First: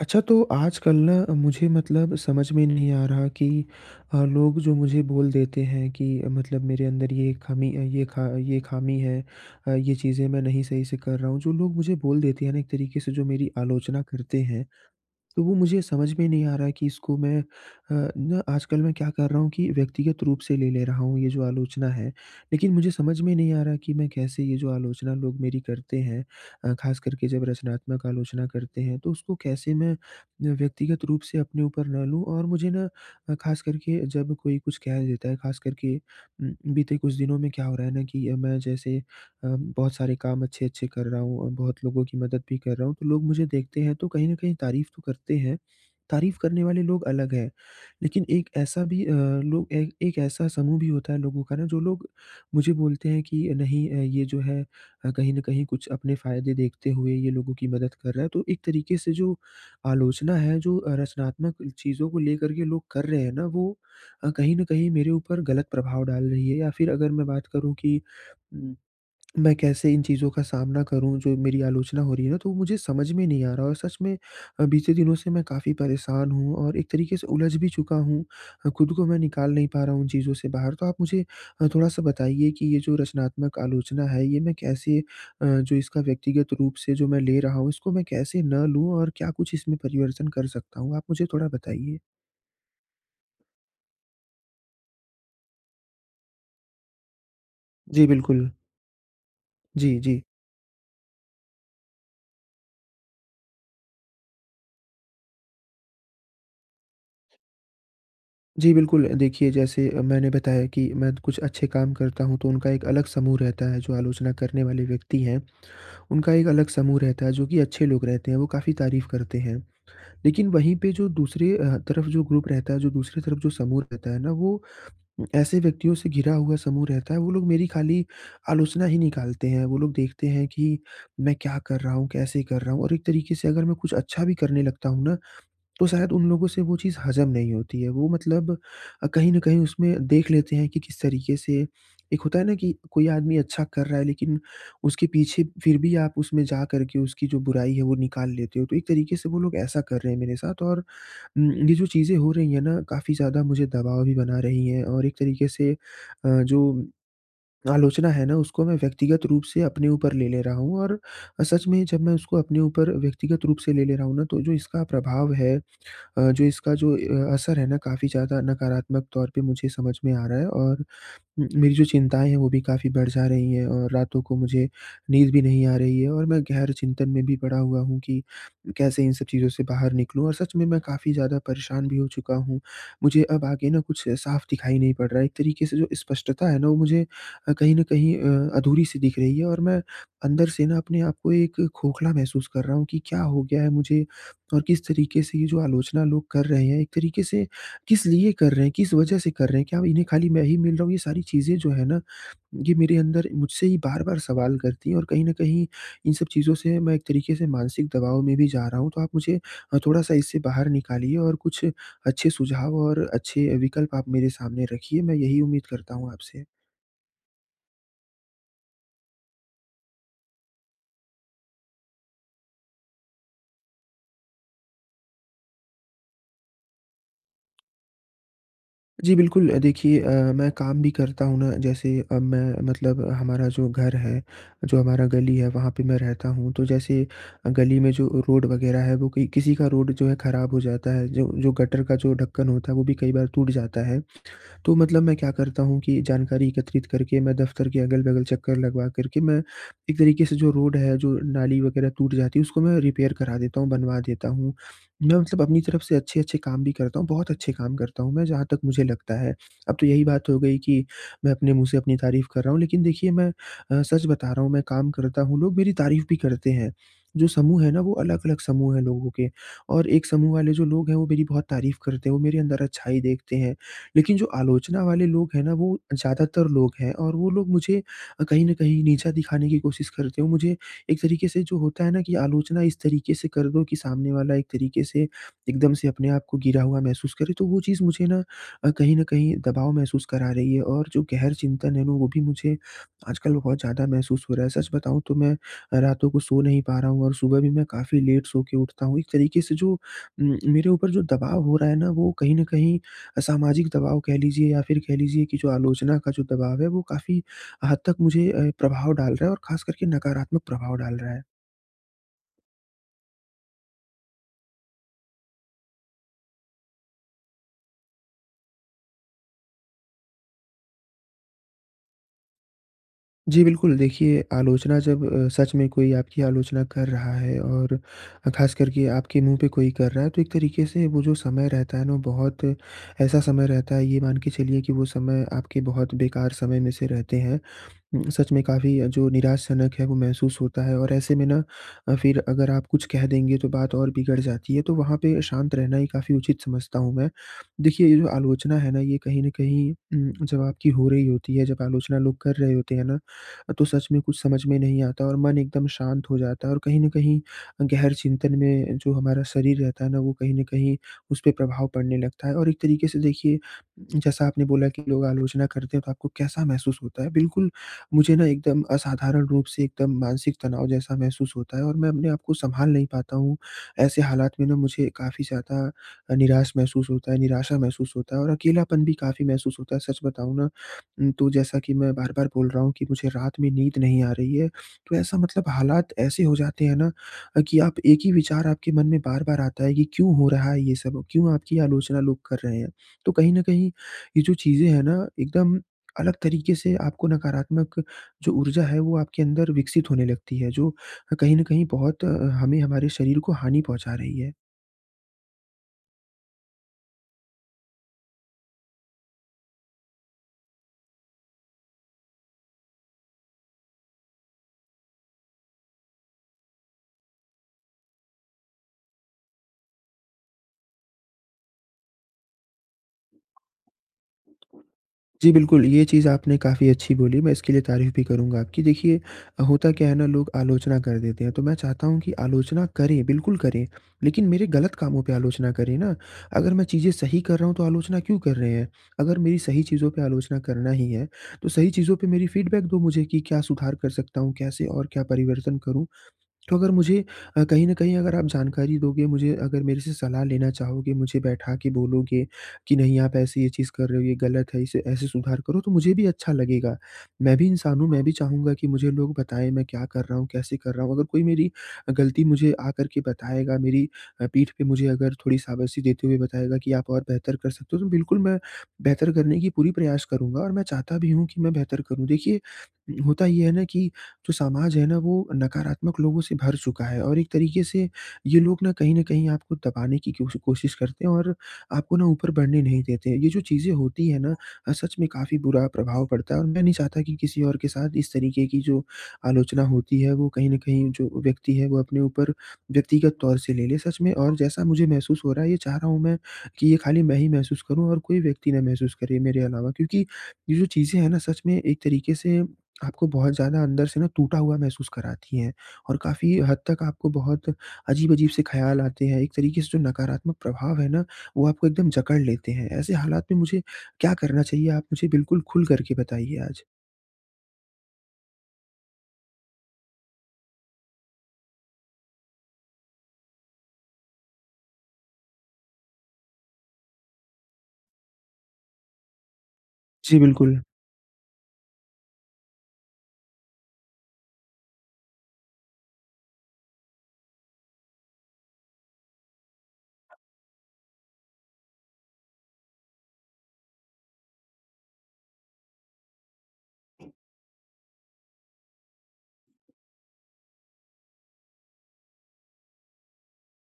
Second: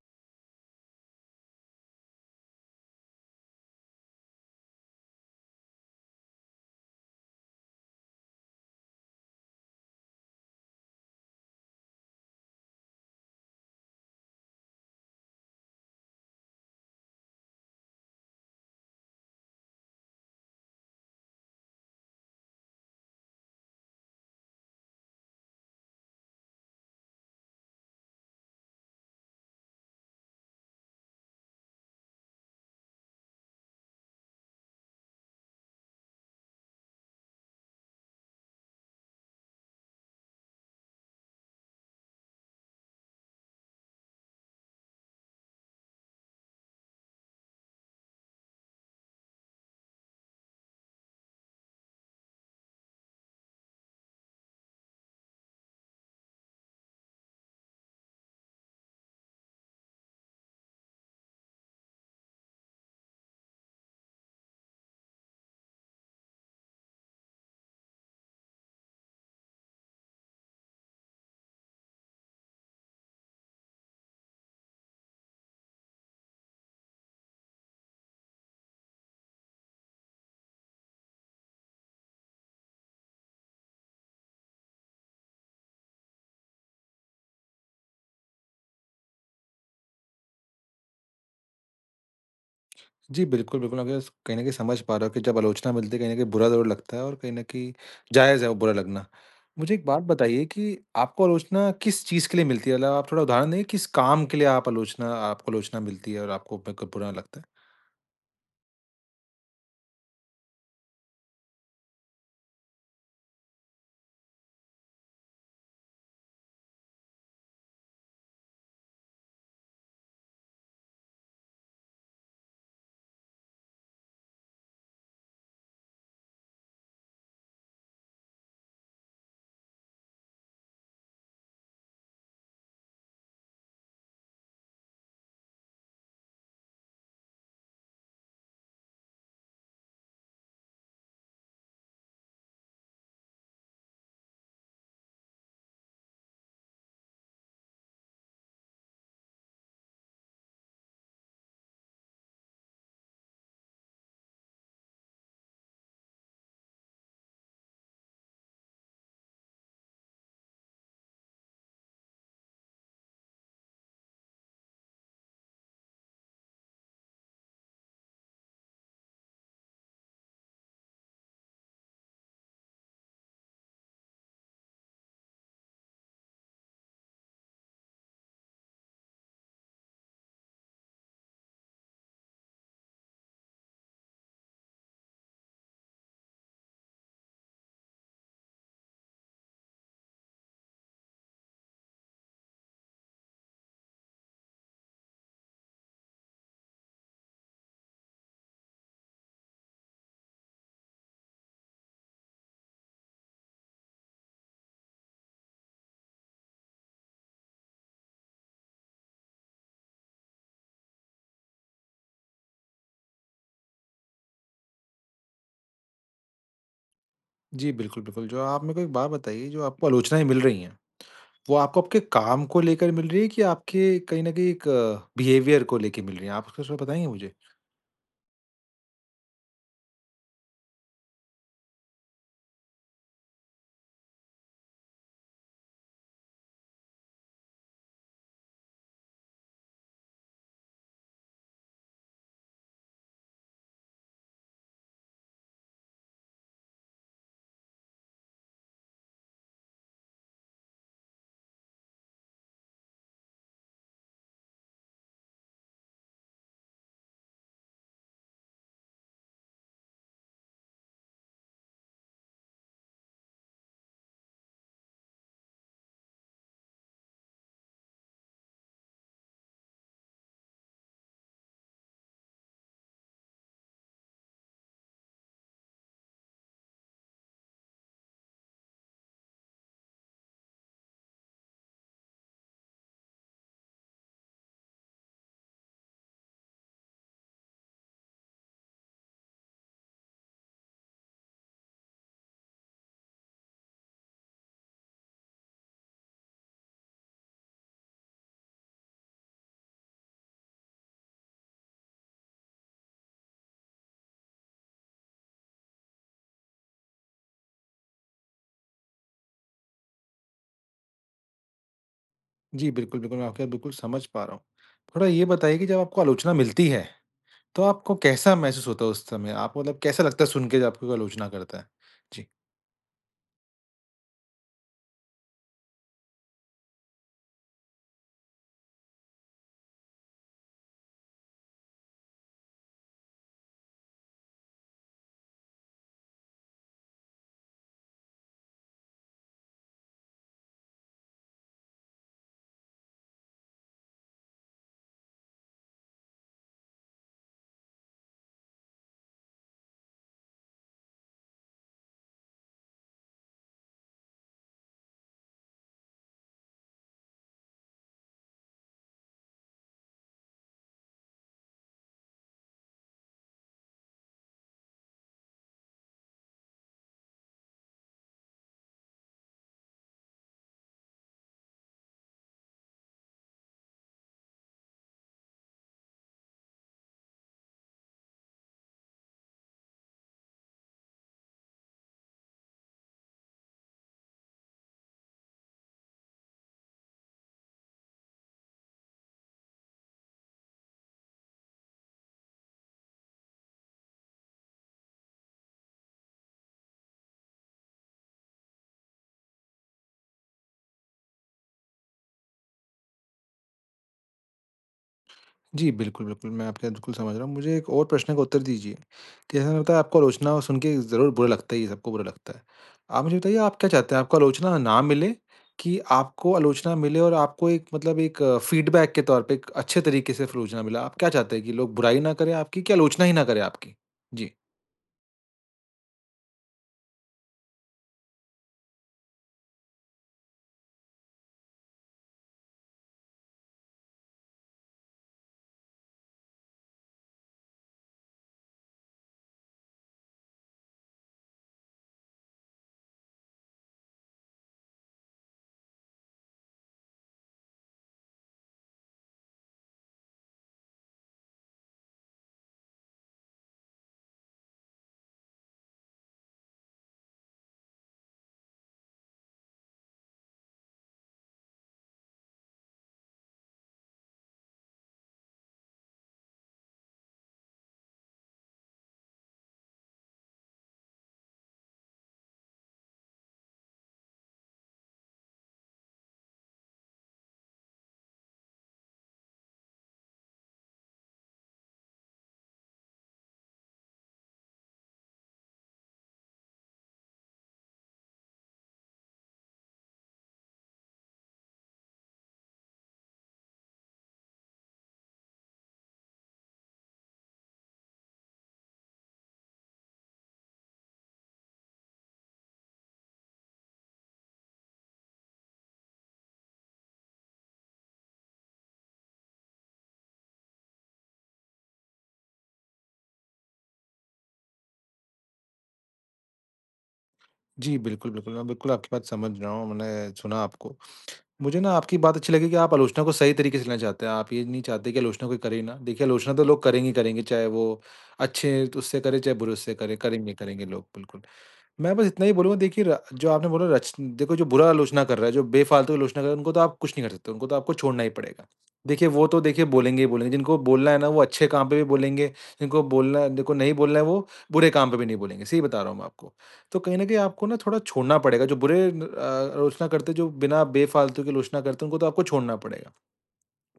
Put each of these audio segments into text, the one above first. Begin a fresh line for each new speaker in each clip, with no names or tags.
अच्छा तो आजकल ना मुझे मतलब समझ में नहीं आ रहा कि अ, लोग जो मुझे बोल देते हैं कि मतलब मेरे अंदर ये ख़ामी ये ख़ा ख़ामी है ये, चीज़ें मैं नहीं सही से कर रहा हूँ जो लोग मुझे बोल देते हैं ना एक तरीके से जो मेरी आलोचना करते हैं तो वो मुझे समझ में नहीं आ रहा है कि इसको मैं अ, आजकल मैं क्या कर रहा हूँ कि व्यक्तिगत रूप से ले ले रहा हूँ ये जो आलोचना है। लेकिन मुझे समझ में नहीं आ रहा कि मैं कैसे ये जो आलोचना लोग मेरी करते हैं अ, ख़ास कर के जब रचनात्मक आलोचना करते हैं तो उसको कैसे मैं अ, व्यक्तिगत रूप से अपने ऊपर ना लूँ और मुझे ना अ, ख़ास कर के जब कोई कुछ कह देता है ख़ास कर के उम, बीते कुछ दिनों में क्या हो रहा है ना कि मैं जैसे अ, बहुत सारे काम अच्छे-अच्छे कर रहा हूँ और बहुत लोगों की मदद भी कर रहा हूँ। तो लोग मुझे देखते हैं, तो कहीं न कहीं तारीफ़ तो करते हैं। तारीफ़ करने वाले लोग अलग हैं। लेकिन एक ऐसा भी अ, लोग एक एक ऐसा समूह भी होता है लोगों का ना जो लोग मुझे बोलते हैं कि नहीं ये जो है अ, कहीं न कहीं कुछ अपने फ़ायदे देखते हुए ये लोगों की मदद कर रहा है। तो एक तरीके से जो आलोचना है जो अ, रचनात्मक चीज़ों को लेकर के लोग कर रहे हैं ना वो अ, कहीं न कहीं मेरे ऊपर ग़लत प्रभाव डाल रही हैं। या फ़िर अगर मैं बात करूँ कि, उ मैं कैसे इन चीज़ों का सामना करूँ जो मेरी आलोचना हो रही है ना तो वो मुझे समझ में नहीं आ रहा और सच में अ, बीते दिनों से मैं काफ़ी परेशान हूँ और एक तरीके से उलझ भी चुका हूँ अ, ख़ुद को मैं निकाल नहीं पा रहा हूँ उन चीज़ों से बाहर। तो आप मुझे अ, थोड़ा-सा बताइए कि ये जो रचनात्मक आलोचना है। ये मैं कैसे अ, जो इसका व्यक्तिगत रूप से जो मैं ले रहा हूँ इसको मैं कैसे ना लूँ और क्या कुछ इसमें परिवर्तन कर सकता हूँ? आप मुझे थोड़ा बताइए।
जी, बिल्कुल, बिल्कुल। अपने जस कहीं न कहीं समझ पा रहा हूँ कि जब आलोचना मिलती है, कहीं न कहीं बुरा ज़रूर लगता है और कहीं न कहीं
जी,
जायज़ है
बिल्कुल।
वो बुरा लगना। मुझे एक
जी,
बात
जी।
बताइए कि आपको आलोचना किस चीज़ के लिए मिलती है? मतलब आप थोड़ा उदाहरण देंगे, किस काम के लिए आप आलोचना आप आलोचना मिलती है? और आपको ब कब बुरा लगता है?
जी, बिल्कुल। अ, देखिए जैसे अ, मैंने बताया कि मैं कुछ अच्छे काम करता हूँ तो उनका एक अलग समूह रहता है। जो आलोचना करने वाले व्यक्ति हैं उनका एक अलग समूह रहता है, जो कि अच्छे लोग रहते हैं वो काफ़ी तारीफ़ करते हैं। लेकिन वहीं पे जो दूसरे अ, तरफ़ जो ग्रुप रहता है, जो दूसरी तरफ़ जो समूह रहता है ना वो ऐसे व्यक्तियों से घिरा हुआ समूह रहता है वो लोग मेरी खाली आलोचना ही निकालते हैं। वो लोग देखते हैं कि मैं क्या कर रहा हूँ? कैसे कर रहा हूँ? और एक तरीके से अगर मैं कुछ अच्छा भी करने लगता हूँ ना, तो शायद उन लोगों से वो चीज़ हजम नहीं होती है। वो मतलब अ, कहीं न कहीं उसमें देख लेते हैं कि किस तरीके से एक होता है ना कि कोई आदमी अच्छा कर रहा है लेकिन उसके पीछे फिर भी आप उसमें जा करके उसकी जो बुराई है वो निकाल लेते हो। तो एक तरीके से वो लोग ऐसा कर रहे हैं मेरे साथ। और उम, ये जो चीज़े हो रही हैं ना काफ़ी ज़्यादा मुझे दबाव भी बना रही हैं। और एक तरीके से अ, जो आलोचना है ना उसको मैं व्यक्तिगत रूप से अपने ऊपर ले ले रहा हूँ। और सच में जब मैं उसको अपने ऊपर व्यक्तिगत रूप से ले ले रहा हूँ ना तो जो इसका प्रभाव है अ, जो इसका जो अ, असर है ना काफ़ी ज़्यादा नकारात्मक तौर पे मुझे समझ में आ रहा है। और मेरी जो चिंताएँ हैं वो भी काफ़ी बढ़ जा रही हैं और रातों को मुझे नींद भी नहीं आ रही है और मैं गहन चिंतन में भी पड़ा हुआ हूँ कि कैसे इन सब चीज़ों से बाहर निकलूँ। और सच में मैं काफ़ी ज़्यादा परेशान भी हो चुका हूँ। मुझे अब आगे ना कुछ साफ़ दिखाई नहीं पड़ रहा है। एक तरीके से जो स्पष्टता है ना वो मुझे अ, कहीं न कहीं अ, अधूरी-सी दिख रही है और मैं अंदर से ना अपने आप को एक खोखला महसूस कर रहा हूँ। कि क्या हो गया है मुझे और किस तरीके से ये जो आलोचना लोग कर रहे हैं एक तरीके से किस लिए कर रहे हैं? किस वजह से कर रहे हैं? क्या इन्हें खाली मैं ही मिल रहा हूँ? ये सारी चीज़ें जो हैं ना ये मेरे अंदर मुझसे ही बार-बार सवाल करती हैं। और कहीं न कहीं इन सब चीज़ों से मैं एक तरीके से मानसिक दबाव में भी जा रहा हूँ। तो आप मुझे अ, थोड़ा-सा इससे बाहर निकालिए और कुछ अच्छे सुझाव और अच्छे विकल्प आप मेरे सामने रखिए। मैं यही उम्मीद करता हूँ आपसे।
जी बिल्कुल, बिल्कुल। जो आप मेरे को एक बात बताइए, जो आपको आलोचनाएँ मिल रही हैं वो आपको आपके काम को लेकर मिल रही हैं कि आपके कहीं न कहीं एक बिहेवियर को लेके मिल रही हैं? आप उसको कुछ बताएँगे मुझे?
जी बिल्कुल। अ, देखिए, अ, मैं काम भी करता हूँ ना, जैसे अब मैं मतलब हमारा जो घर है जो हमारा गली है वहाँ पे मैं रहता हूँ। तो जैसे गली में जो रोड वग़ैरह है वो कई किसी का रोड जो है ख़राब हो जाता है जो जो गटर का जो ढक्कन होता है वो भी कई बार टूट जाता है। तो मतलब मैं क्या करता हूँ कि जानकारी एकत्रित करके मैं दफ़्तर के अगल-बगल चक्कर लगवा कर के मैं एक तरीके से जो रोड है जो नाली वग़ैरह टूट जाती है उसको मैं रिपेयर करा देता हूँ बनवा देता हूँ। मैं मतलब अपनी तरफ़ से अच्छे-अच्छे काम भी करता हूँ बहुत अच्छे काम करता हूँ मैं जहाँ तक मुझे लगता है। अब तो यही बात हो गई कि मैं अपने मुँह से अपनी तारीफ़ कर रहा हूँ। लेकिन देखिए मैं अ, सच बता रहा हूँ मैं काम करता हूँ लोग मेरी तारीफ़ भी करते हैं। जो समूह है ना, वो अलग-अलग समूह है लोगों के। और एक समूह वाले जो लोग हैं वो मेरी बहुत तारीफ़ करते हैं वो मेरे अंदर अच्छाई देखते हैं। लेकिन जो आलोचना वाले लोग हैं ना, वो ज़्यादातर लोग हैं और वो लोग मुझे कहीं न कहीं नीचा दिखाने की कोशिश करते हैं। मुझे एक तरीके से जो होता है ना, कि आलोचना इस तरीके से कर दो कि सामने वाला एक तरीके से एकदम से अपने आप को गिरा हुआ महसूस करे तो वो चीज़ मुझे ना कहीं न कहीं दबाव महसूस करा रही है। और जो गहर चिंतन है ना, वो भी मुझे आजकल बहुत ज़्यादा महसूस हो रहा है। सच बताऊँ तो मैं अ, रातों को सो नहीं पा रहा हूँ और सुबह भी मैं काफ़ी लेट सो के उठता हूँ। एक तरीके से जो उम, मेरे ऊपर जो दबाव हो रहा है ना, वो कहीं न कहीं अ, सामाजिक दबाव कह लीजिए या फ़िर कह लीजिए कि जो आलोचना का जो दबाव है वो काफ़ी हद तक मुझे ए, प्रभाव डाल रहा है और ख़ासकर के नकारात्मक प्रभाव डाल रहा है।
जी। बिल्कुल, बिल्कुल मैं आपकी बात बिल्कुल समझ पा रहा हूँ। थोड़ा ये बताइए कि जब आपको आलोचना मिलती है, तो आपको कैसा महसूस होता है उस समय आपको मतलब कैसा लगता है सुनके जब आपको आलोचना करता है? जी।
जी, बिल्कुल देखिए, आलोचना जब अ, सच में कोई आपकी आलोचना कर रहा है और ख़ासकर के आपके मुँह पे कोई कर रहा है तो एक तरीके से वो जो समय रहता है ना वो बहुत ऐसा समय रहता है ये मान के चलिए कि वो समय आपके बहुत बेकार समय में से रहते हैं। सच में काफ़ी जो निराश जनक है वो महसूस होता है और ऐसे में ना अ, फिर अगर आप कुछ कह देंगे तो बात और बिगड़ जाती है, तो वहाँ पे शांत रहना ही काफ़ी उचित समझता हूँ मैं। देखिए ये जो आलोचना है ना ये कहीं न कहीं उम, जब आपकी हो रही होती है जब आलोचना लोग कर रहे होते हैं ना, तो सच में कुछ समझ में नहीं आता और मन एकदम शांत हो जाता है और कहीं न कहीं गहर चिंतन में जो हमारा शरीर रहता है ना वो कहीं न कहीं उसपे प्रभाव पड़ने लगता है और एक तरीके से देखिए जैसा आपने बोला कि लोग आलोचना करते हैं तो आपको कैसा महसूस होता है। बिल्कुल मुझे ना एकदम असाधारण रूप से एकदम मानसिक तनाव जैसा महसूस होता है और मैं अपने आप को सँभाल नहीं पाता हूँ ऐसे हालात में ना मुझे काफ़ी ज़्यादा निराश महसूस होता है, निराशा महसूस होता है और अकेलापन भी काफ़ी महसूस होता है। सच बताऊँ ना उम, तो जैसा कि मैं बार-बार बोल रहा हूँ कि मुझे रात में नींद नहीं आ रही है तो ऐसा मतलब हालात ऐसे हो जाते हैं ना कि आप एक ही विचार आपके मन में बार-बार आता है कि क्यों हो रहा है ये सब? क्यों आपकी आलोचना लोग कर रहे हैं, तो कहीं न कहीं ये जो चीज़ें हैं ना एकदम अलग तरीके से आपको नकारात्मक जो ऊर्जा है वो आपके अंदर विकसित होने लगती है जो कहीं न कहीं बहुत अ, हमें हमारे शरीर को हानि पहुँचा रही है।
जी, बिल्कुल, बिल्कुल। मैं आपकी बात बिल्कुल समझ रहा हूँ। मुझे एक और प्रश्न का उत्तर दीजिए, की जैसा आपको आलोचना सुनके ज़रूर बुरा लगता ही है, सबको बुरा लगता है। आप मुझे बताइए आप क्या चाहते हैं, आपको आलोचना ना मिले? कि आपको आलोचना मिले और आपको एक मतलब एक फीडबैक के तौर पे, एक अच्छे तरीक़े से आलोचना मिले? आप क्या चाहते हैं कि लोग बुराई ना करें आपकी, कि आलोचना ही ना करें आपकी? जी।
जी, बिल्कुल। ये चीज़ आपने काफ़ी अच्छी बोली, मैं इसके लिए तारीफ़ भी करूँगा आपकी। देखिए होता क्या है ना लोग आलोचना कर देते हैं, तो मैं चाहता हूँ कि आलोचना करें, बिल्कुल करें, लेकिन मेरे ग़लत कामों पे आलोचना करे ना! अगर मैं चीज़ें सही कर रहा हूँ तो आलोचना क्यों कर रहे हैं? अगर मेरी सही चीज़ों पे आलोचना करना ही है तो सही चीज़ों पे मेरी फीडबैक दो मुझे कि क्या सुधार कर सकता हूँ, कैसे और क्या परिवर्तन करूँ। तो अगर मुझे अ, कहीं न कहीं, अगर आप जानकारी दोगे मुझे, अगर मेरे से सलाह लेना चाहोगे, मुझे बैठा के बोलोगे, कि नहीं आप ऐसे ये चीज़ कर रहे हो ये ग़लत है इसे ऐसे सुधार करो तो मुझे भी अच्छा लगेगा। मैं भी इंसान हूँ, मैं भी चाहूँगा कि मुझे लोग बताएँ मैं क्या कर रहा हूँ, कैसे कर रहा हूँ। अगर कोई मेरी ग़लती मुझे आकर के बताएगा, मेरी अ, पीठ पे मुझे अगर थोड़ी शाबाशी देते हुए बताएगा कि आप और बेहतर कर सकते हो तो बिल्कुल मैं, बेहतर करने की पूरी प्रयास करूँगा और मैं चाहता भी हूँ कि मैं बेहतर करूँ। देखिए होता ये है ना कि जो समाज है ना वो नकारात्मक लोगों से भर चुका है और एक तरीक़े से ये लोग ना कहीं न कहीं आपको दबाने की क्यो कोशिश करते हैं और आपको ना ऊपर बढ़ने नहीं देते। ये जो चीज़ें होती हैं ना अ, सच में काफ़ी बुरा प्रभाव पड़ता है। और मैं नहीं चाहता कि किसी और के साथ इस तरीक़े की जो आलोचना होती है वो कहीं न कहीं जो व्यक्ति है वो अपने ऊपर व्यक्तिगत तौर से ले, ले। सच में और जैसा मुझे महसूस हो रहा है ये चाह रहा हूँ मैं कि ये खाली मैं ही महसूस करूँ और कोई व्यक्ति ना महसूस करे मेरे अलावा। क्योंकि ये जो चीज़ें हैं ना सच में एक तरीक़े से आपको बहुत ज़्यादा अंदर से ना टूटा हुआ महसूस कराती हैं। और काफ़ी हद तक आपको बहुत अजीब-अजीब से ख़्याल आते हैं। एक तरीक़े से जो नकारात्मक प्रभाव है ना, वो आपको एकदम जकड़ लेते हैं। ऐसे हालात में मुझे क्या करना चाहिए? आप मुझे बिल्कुल खुल कर के बताइए आज।
जी, बिल्कुल, बिल्कुल। मैं बिल्कुल आपकी बात समझ रहा हूँ। मैंने सुना आपको। मुझे ना आपकी बात अच्छी लगी कि, आप आलोचना को सही तरीके से लेना चाहते हैं। आप ये नहीं चाहते कि आलोचना कोई करे ना। देखिए आलोचना तो लोग करेंगे ही करेंगे, चाहे वो अच्छे उससे करे, चाहे बुरे उससे करे।
जी, बिल्कुल।
करेंगे-करेंगे लोग, बिल्कुल। मैं बस इतना ही बोलूँगा देखिए रा जो आपने बोला रच देखो जो बुरा आलोचना कर रहा है, जो बेफालतू आलोचना कर रहे है उनको तो आप कुछ नहीं कर सकते। उनको तो आपको छोड़ना ही पड़ेगा। देखिए वो तो देखिए बोलेंगे ही बोलेंगे। जिनको बोलना है ना वो अच्छे काम पे भी बोलेंगे, जिनको बोलना जिनको नहीं बोलना है वो बुरे काम पे भी नहीं बोलेंगे। सही बता रहा हूँ मैं आपको। तो कहीं न कहीं आपको ना थोड़ा छोड़ना पड़ेगा, जो बुरे अ अ, आलोचना करते हैं, जो बिना बेफालतू के आलोचना करते हैं उनको तो आपको छोड़ना पड़ेगा।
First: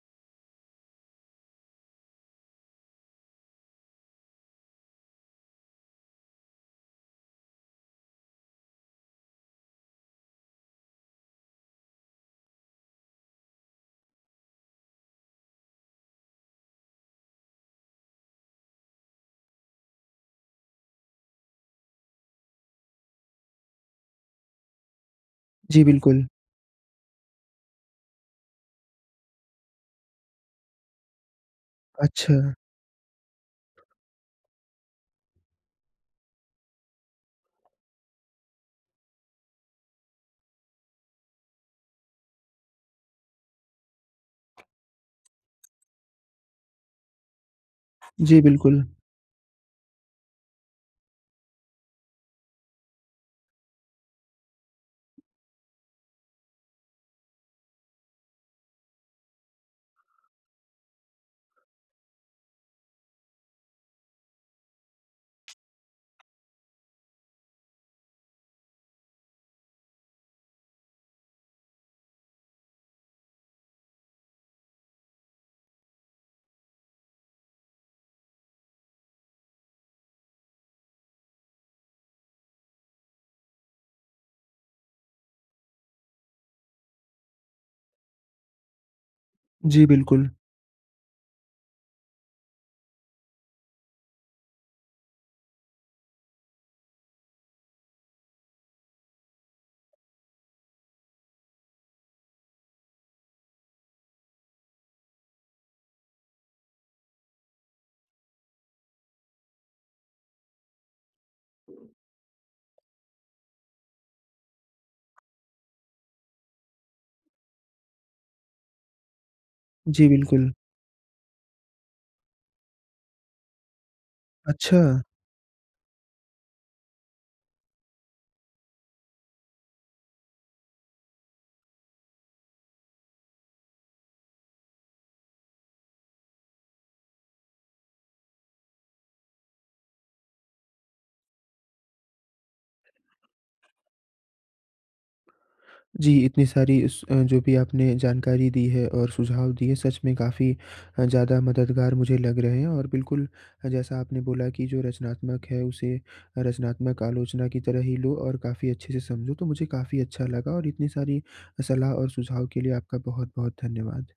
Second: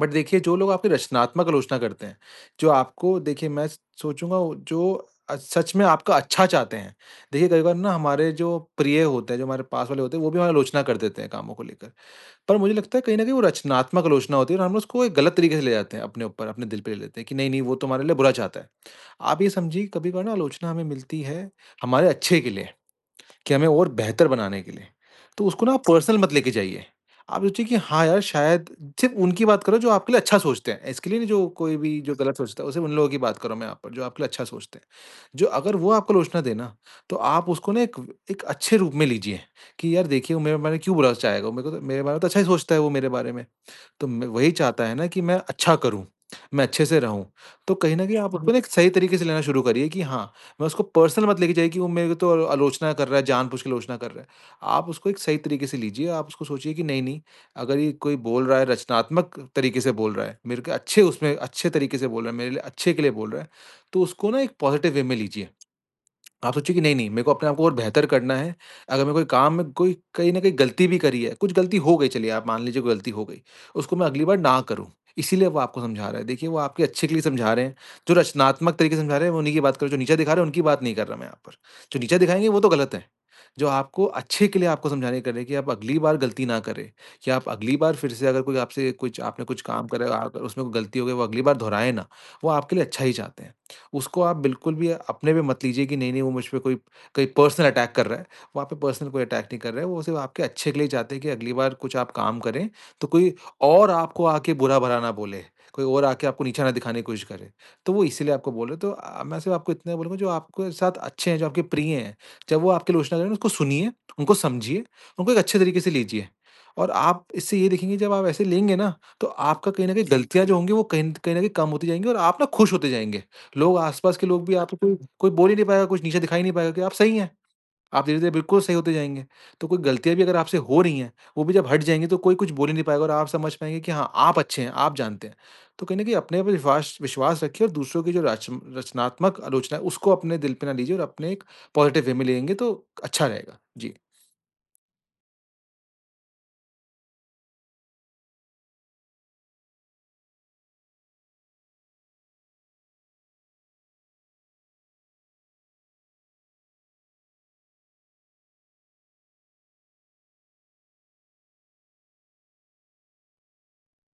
बट देखिए जो लोग आपकी रचनात्मक आलोचना करते हैं, जो आपको देखिए मैं स सोचूँगा जो सच में आपका अच्छा चाहते हैं। देखिए कई बार ना हमारे जो प्रिय होते हैं, जो हमारे पास वाले होते हैं वो भी हमारी आलोचना कर देते हैं कामों को लेकर। पर मुझे लगता है कहीं न कहीं वो रचनात्मक आलोचना होती है। और हम ना उसको एक गलत तरीके से ले जाते हैं अपने ऊपर अपने दिल पे ले लेते हैं कि नहीं, नहीं वो तो हमारे लिए बुरा चाहता है। आप ये समझिए कभी-कभार आलोचना हमें मिलती है, हमारे अच्छे के लिए कि हमें और बेहतर बनाने के लिए, तो उसको ना आप
जी,
पर्सनल
बिल्कुल।
मत लेके जाइए। आप सोचिए कि हाँ, यार शायद सिर्फ उनकी बात कर रहा हूँ जो आपके लिए अच्छा सोचते हैं, इसके लिए नहीं जो कोई भी जो गलत
अच्छा।
सोचता है, वो सिर्फ उन लोगों की बात कर रहा हूँ मैं यहाँ पर जो आपके लिए अच्छा सोचते हैं। जो अगर वो आपको आलोचना दे ना, तो आप उसको ना एक व एक अच्छे रूप में लीजिए कि यार देखिए मेरा मेरा क्यों बुरा चाहेगा वो? मेरे को तो मेरे बारे में तो अच्छा ही सोचता है वो मेरे बारे में। तो म वही चाहता है ना कि मैं अच्छा करूँ, मैं अच्छे से रहूँ। तो कहीं न कहीं आप
जी,
उसको एक
बिल्कुल।
सही तरीके से लेना शुरू करिए कि हाँ, मैं उसको पर्सनल मत लेके जाइए कि वो मेरे को तो अ, आलोचना कर रहा है जानबूझ के आलोचना कर रहा है। आप उसको एक सही तरीके से लीजिए, आप उसको सोचिए कि नहीं-नहीं अगर ये कोई बोल रहा है रचनात्मक तरीके से बोल रहा है, मेरे क अच्छे उसमें अच्छे तरीके से बोल रहा है, मेरे लिए अच्छे के लिए बोल रहा है। तो उसको ना एक पॉजिटिव वे में लीजिए। आप सोचिए कि नहीं-नहीं मेरे को अपने को और बेहतर करना है। अगर मेरे कोई काम में कोई कहीं न कहीं गलती भी करी है, कुछ गलती हो गई चलिए आप मान लीजिए कोई गलती हो गई, उसको मैं अगली बार ना करूँ, इसीलिए वो आपको समझा रहा है। देखिए वो आपके अच्छे के लिए समझा रहे हैं, जो रचनात्मक तरीके से समझा रहे हैं में उन्ही की बात कर रहा हूँ, जो नीचा दिखा रहे हैं उनकी बात नहीं कर रहा मैं यहाँ पर। जो नीचा दिखाएँगे वो तो गलत है। जो आपको अच्छे के लिए आपको समझाने कि कर रहे हैं कि आप अगली बार गलती ना करें, कि आप अगली बार फिर से अगर कोई आपसे कुछ आपने कुछ
जी,
काम करा है और
बिल्कुल।
आ उसमें कोई गलती हो गई वो अगली बार दोहराए ना, वो आपके लिए अच्छा ही चाहते हैं। उसको आप बिल्कुल भी अपने पे मत लीजिए कि नहीं-नहीं वो मुझपे कोई कहीं पर्सनल अटैक कर रहा है। वो आप पे पर्सनल कोई अटैक नहीं कर रहा है, वो सिर्फ आपके अच्छे के लिए चाहते हैं कि अगली बार कुछ आप काम करें, तो कोई और आपको आके बुरा-भला ना बोले। कोई और आके आपको नीचे ना दिखाने की कोशिश करे। तो वो इसीलिए आपको बोल रहे हैं तो अ, मैं सिर्फ आपको इतना बोलूँगा जो आपके साथ अच्छे हैं, जो आपके प्रिय हैं, जब वो आपकी आलोचना करे ना उसको सुनिए, उनको समझिए, उनको एक अच्छे तरीके से लीजिए। और आप इससे ये देखेंगे जब आप ऐसे लेंगे ना, तो आपका कहीं न कहीं
जी,
गलतियाँ
बिल्कुल।
जो होंगी वो कहीं न कहीं कम होती जाएँगी और आप ना खुश होते जाएँगे। लोग आस-पास के लोग भी आपको कोई
अच्छा।
कोई बोल ही नहीं पाएगा कुछ नीचे दिखा ही नहीं पाएगा कि आप सही हैं। आप धीरे-धीरे बिल्कुल सही होते जाएँगे। तो कोई गलतियाँ भी अगर आपसे हो रही हैं, वो भी जब हट जाएँगे तो कोई कुछ बोल ही नहीं पाएगा और आप समझ पाएँगे कि हाँ, आप अच्छे हैं, आप जानते हैं। तो कहीं न कहीं अपने पे विश्वास विश्वास रखिए और दूसरों की जो राच रचनात्मक आलोचना है, उसको अपने दिल पे ना लीजिए और अपने एक पॉजिटिव वे में लेंगे तो अच्छा रहेगा। जी।
जी इतनी सारी स जो भी आपने जानकारी दी है और सुझाव दिए सच में काफ़ी ज़्यादा मददगार मुझे लग रहे हैं। और बिल्कुल जैसा आपने बोला कि जो रचनात्मक है उसे रचनात्मक आलोचना की तरह ही लो और काफ़ी अच्छे से समझो तो मुझे काफ़ी अच्छा लगा। और इतनी सारी सलाह और सुझाव के लिए आपका बहुत-बहुत धन्यवाद।